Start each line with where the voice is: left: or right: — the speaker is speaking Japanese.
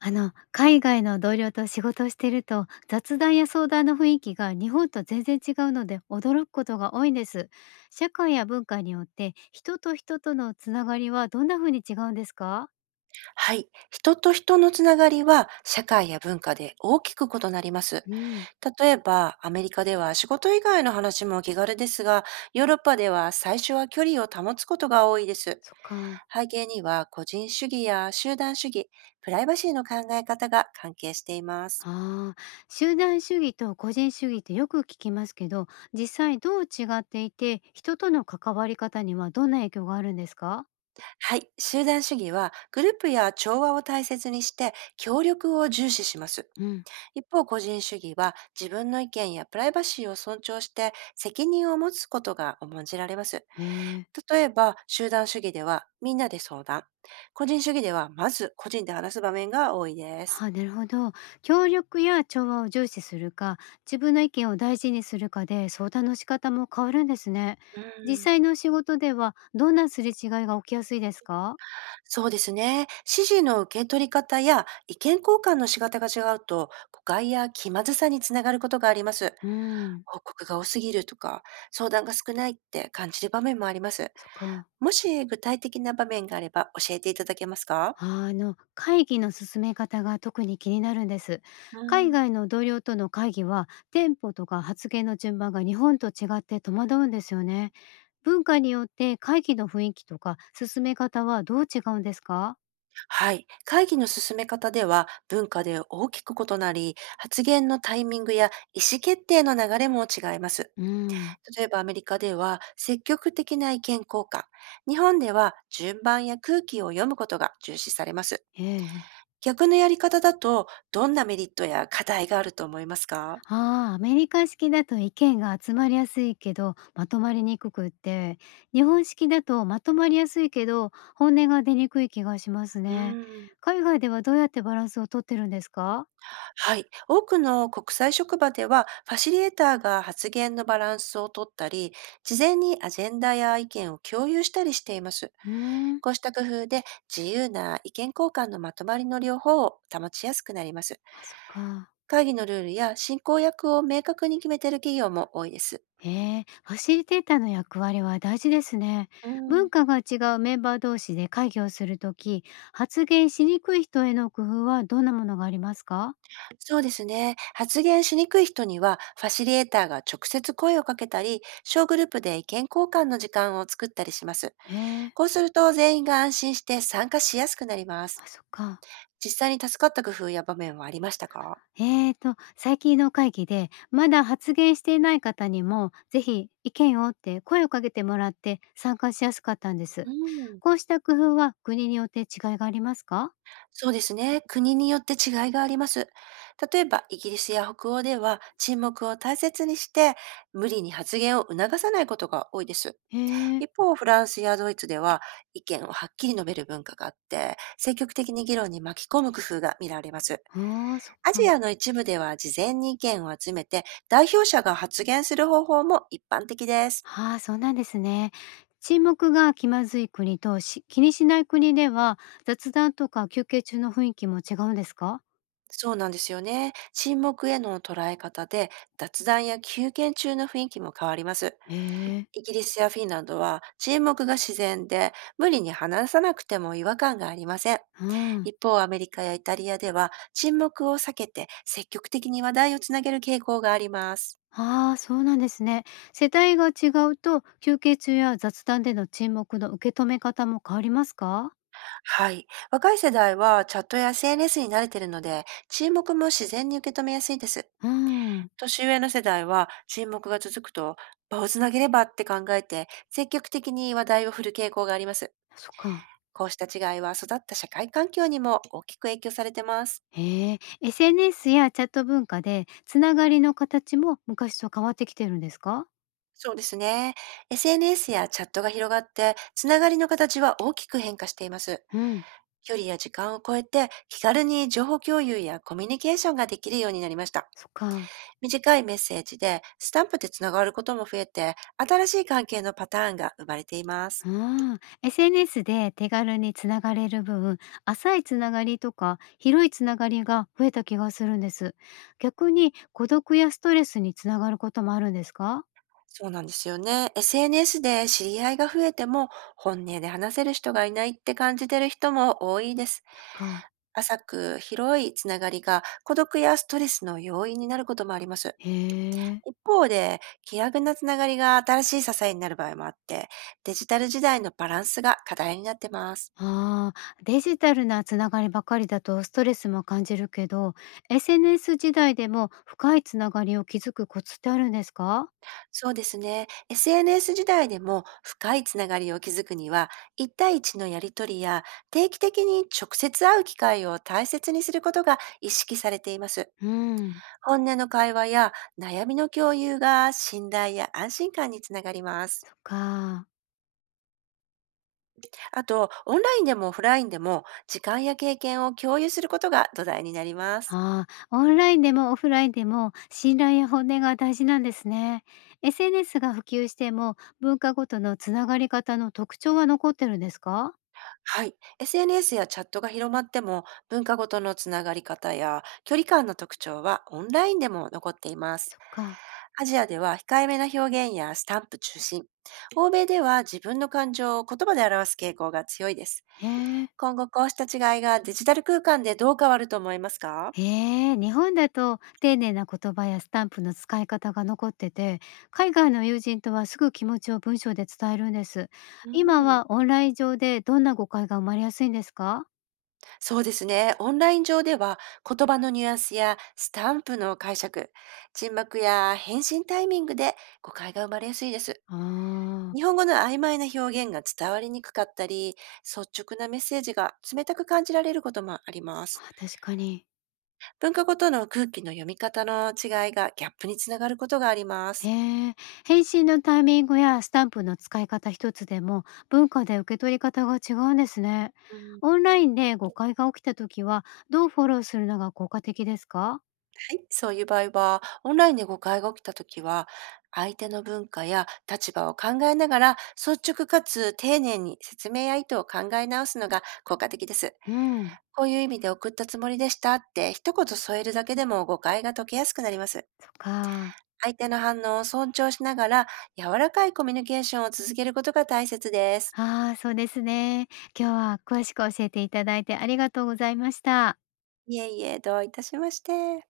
left: 海外の同僚と仕事をしていると雑談や相談の雰囲気が日本と全然違うので驚くことが多いんです。社会や文化によって人と人とのつながりはどんな風に違うんですか？
right: はい。人と人のつながりは社会や文化で大きく異なります。
left: うん。
right: 例えば、アメリカでは仕事以外の話も気軽ですが、ヨーロッパでは最初は距離を保つことが多いです。
left: そっか。
right: 背景には個人主義や集団主義、プライバシーの考え方が関係しています。
left: ああ、集団主義と個人主義ってよく聞きますけど、実際どう違っていて人との関わり方にはどんな影響があるんですか？
right: はい。集団主義はグループや調和を大切にして協力を重視します。
left: うん。
right: 一方、個人主義は自分の意見やプライバシーを尊重して責任を持つことが重んじられます。
left: へえ。
right: 例えば、集団主義ではみんなで相談。個人主義ではまず個人で話す場面が多いです。
left: はあ、なるほど。協力や調和を重視するか、自分の意見を大事にするかで相談の仕方も変わるんですね。
right: う
left: 実
right: ん、
left: 際の仕事ではどんなすれ違いが起きやすいですか？
right: そうですね。指示の受け取り方や意見交換の仕方が違うと誤解や気まずさにつながることがあります。
left: うん。
right: 報告が多すぎるとか相談が少ないって感じる場面もあります。
left: そっか。
right: もし具体的な場面があれば教えていただけますか？
left: 会議の進め方が特に気になるんです。
right: う
left: 海
right: ん。
left: 外の同僚との会議は、テンポとか発言の順番が日本と違って戸惑うんですよね。文化によって会議の雰囲気とか進め方はどう違うんですか？
right: はい。会議の進め方では文化で大きく異なり、発言のタイミングや意思決定の流れも違います。
left: うん。
right: 例えば、アメリカでは積極的な意見交換、日本では順番や空気を読むことが重視されます。
left: ええ。
right: 逆のやり方だと、どんなメリットや課題があると思いますか？
left: ああ、アメリカ式だと意見が集まりやすいけどまとまりにくくって、日本式だとまとまりやすいけど本音が出にくい気がします
right: う
left: ね。
right: ーん。
left: 海外ではどうやってバランスをとってるんですか？
right: はい。多くの国際職場では、ファシリエーターが発言のバランスを取ったり、事前にアジェンダや意見を共有したりしています。
left: うーん。
right: こうした工夫で、自由な意見交換のまとまりの両方を保ちやすくなります。
left: あ、そっか。
right: 会議のルールや進行役を明確に決めている企業も多いです。
left: へえ、ファシリテーターの役割は大事ですね。
right: う
left: 文
right: ん、
left: 化が違うメンバー同士で会議をするとき、発言しにくい人への工夫はどんなものがありますか？
right: そうですね。発言しにくい人には、ファシリエーターが直接声をかけたり、小グループで意見交換の時間を作ったりします。
left: へえ。
right: こうすると、全員が安心して参加しやすくなります。
left: あ、そっか。
right: 実際に助かった工夫や場面はありましたか？
left: 最近の会議で、まだ発言していない方にも、ぜひ意見をって声をかけてもらって参加しやすかったんです。
right: うん、
left: こうした工夫は国によって違いがありますか？
right: そうですね。国によって違いがあります。例えば、イギリスや北欧では沈黙を大切にして、無理に発言を促さないことが多いです。
left: へえ。
right: 一方、フランスやドイツでは意見をはっきり述べる文化があって、積極的に議論に巻き込む工夫が見られます。
left: ああ、そっ
right: ア
left: か。
right: ジアの一部では事前に意見を集めて、代表者が発言する方法も一般的です。
left: ああ、そうなんですね。沈黙が気まずい国とし気にしない国では、雑談とか休憩中の雰囲気も違うんですか？
right: そうなんですよね。沈黙への捉え方で、雑談や休憩中の雰囲気も変わります。
left: へえ。
right: イギリスやフィンランドは沈黙が自然で、無理に話さなくても違和感がありません。
left: うん。
right: 一方、アメリカやイタリアでは沈黙を避けて積極的に話題をつなげる傾向があります。
left: ああ、そうなんですね。世代が違うと、休憩中や雑談での沈黙の受け止め方も変わりますか？
right: はい。若い世代はチャットや SNS に慣れているので、沈黙も自然に受け止めやすいです。
left: うーん。
right: 年上の世代は沈黙が続くと、場をつなげればって考えて積極的に話題を振る傾向があります。
left: そっか。
right: こうした違いは、育った社会環境にも大きく影響されてます。
left: へえ、SNS やチャット文化で、つながりの形も昔と変わってきてるんですか？
right: そうですね。SNS やチャットが広がって、つながりの形は大きく変化しています。
left: うん。
right: 距離や時間を超えて、気軽に情報共有やコミュニケーションができるようになりました。
left: そっか。
right: 短いメッセージでスタンプでつながることも増えて、新しい関係のパターンが生まれています。
left: うーん、SNS で手軽につながれる分、浅いつながりとか広いつながりが増えた気がするんです。逆に孤独やストレスにつながることもあるんですか？
right: そうなんですよね。SNS で知り合いが増えても、本音で話せる人がいないって感じてる人も多いです。
left: そっか。
right: 浅く広いつながりが孤独やストレスの要因になることもあります。
left: へえ。
right: 一方で、気楽なつながりが新しい支えになる場合もあって、デジタル時代のバランスが課題になってます。
left: ああ、デジタルなつながりばかりだとストレスも感じるけど、SNS 時代でも深いつながりを築くコツってあるんですか？
right: そうですね。SNS 時代でも深いつながりを築くには、1対1のやりとりや定期的に直接会う機会を大切にすることが意識されています。
left: うん。
right: 本音の会話や悩みの共有が信頼や安心感につながります。
left: そっか。
right: あと、オンラインでもオフラインでも時間や経験を共有することが土台になります。
left: ああ、オンラインでもオフラインでも信頼や本音が大事なんですね。SNS が普及しても文化ごとのつながり方の特徴は残ってるんですか？
right: はい。SNS やチャットが広まっても、文化ごとのつながり方や距離感の特徴はオンラインでも残っています。
left: そっか。
right: アジアでは控えめな表現やスタンプ中心。欧米では自分の感情を言葉で表す傾向が強いです。
left: へえ。
right: 今後、こうした違いがデジタル空間でどう変わると思いますか？
left: へえ、日本だと丁寧な言葉やスタンプの使い方が残ってて、海外の友人とはすぐ気持ちを文章で伝えるんです。
right: う
left: 今
right: ん、
left: はオンライン上でどんな誤解が生まれやすいんですか？
right: そうですね。オンライン上では、言葉のニュアンスやスタンプの解釈、沈黙や返信タイミングで誤解が生まれやすいです。
left: あー
right: 日本語の曖昧な表現が伝わりにくかったり、率直なメッセージが冷たく感じられることもありま
left: あ、
right: す。
left: 確かに。
right: 文化ごとの空気の読み方の違いがギャップにつながることがありま
left: へ
right: す。
left: え、返信のタイミングやスタンプの使い方一つでも文化で受け取り方が違うんですね。
right: うん、
left: オ
right: は
left: ンラインで誤解が起きた時はどうフォローするのが効果的ですか？
right: い、そういう場合は、オンラインで誤解が起きたときは、相手の文化や立場を考えながら、率直かつ丁寧に説明や意図を考え直すのが効果的です。
left: うん。
right: こういう意味で送ったつもりでしたって一言添えるだけでも、誤解が解けやすくなります。
left: そっか。
right: 相手の反応を尊重しながら、柔らかいコミュニケーションを続けることが大切です。
left: ああ、そうですね。今日は詳しく教えていただいてありがとうございました。
right: いえいえ、どういたしまして。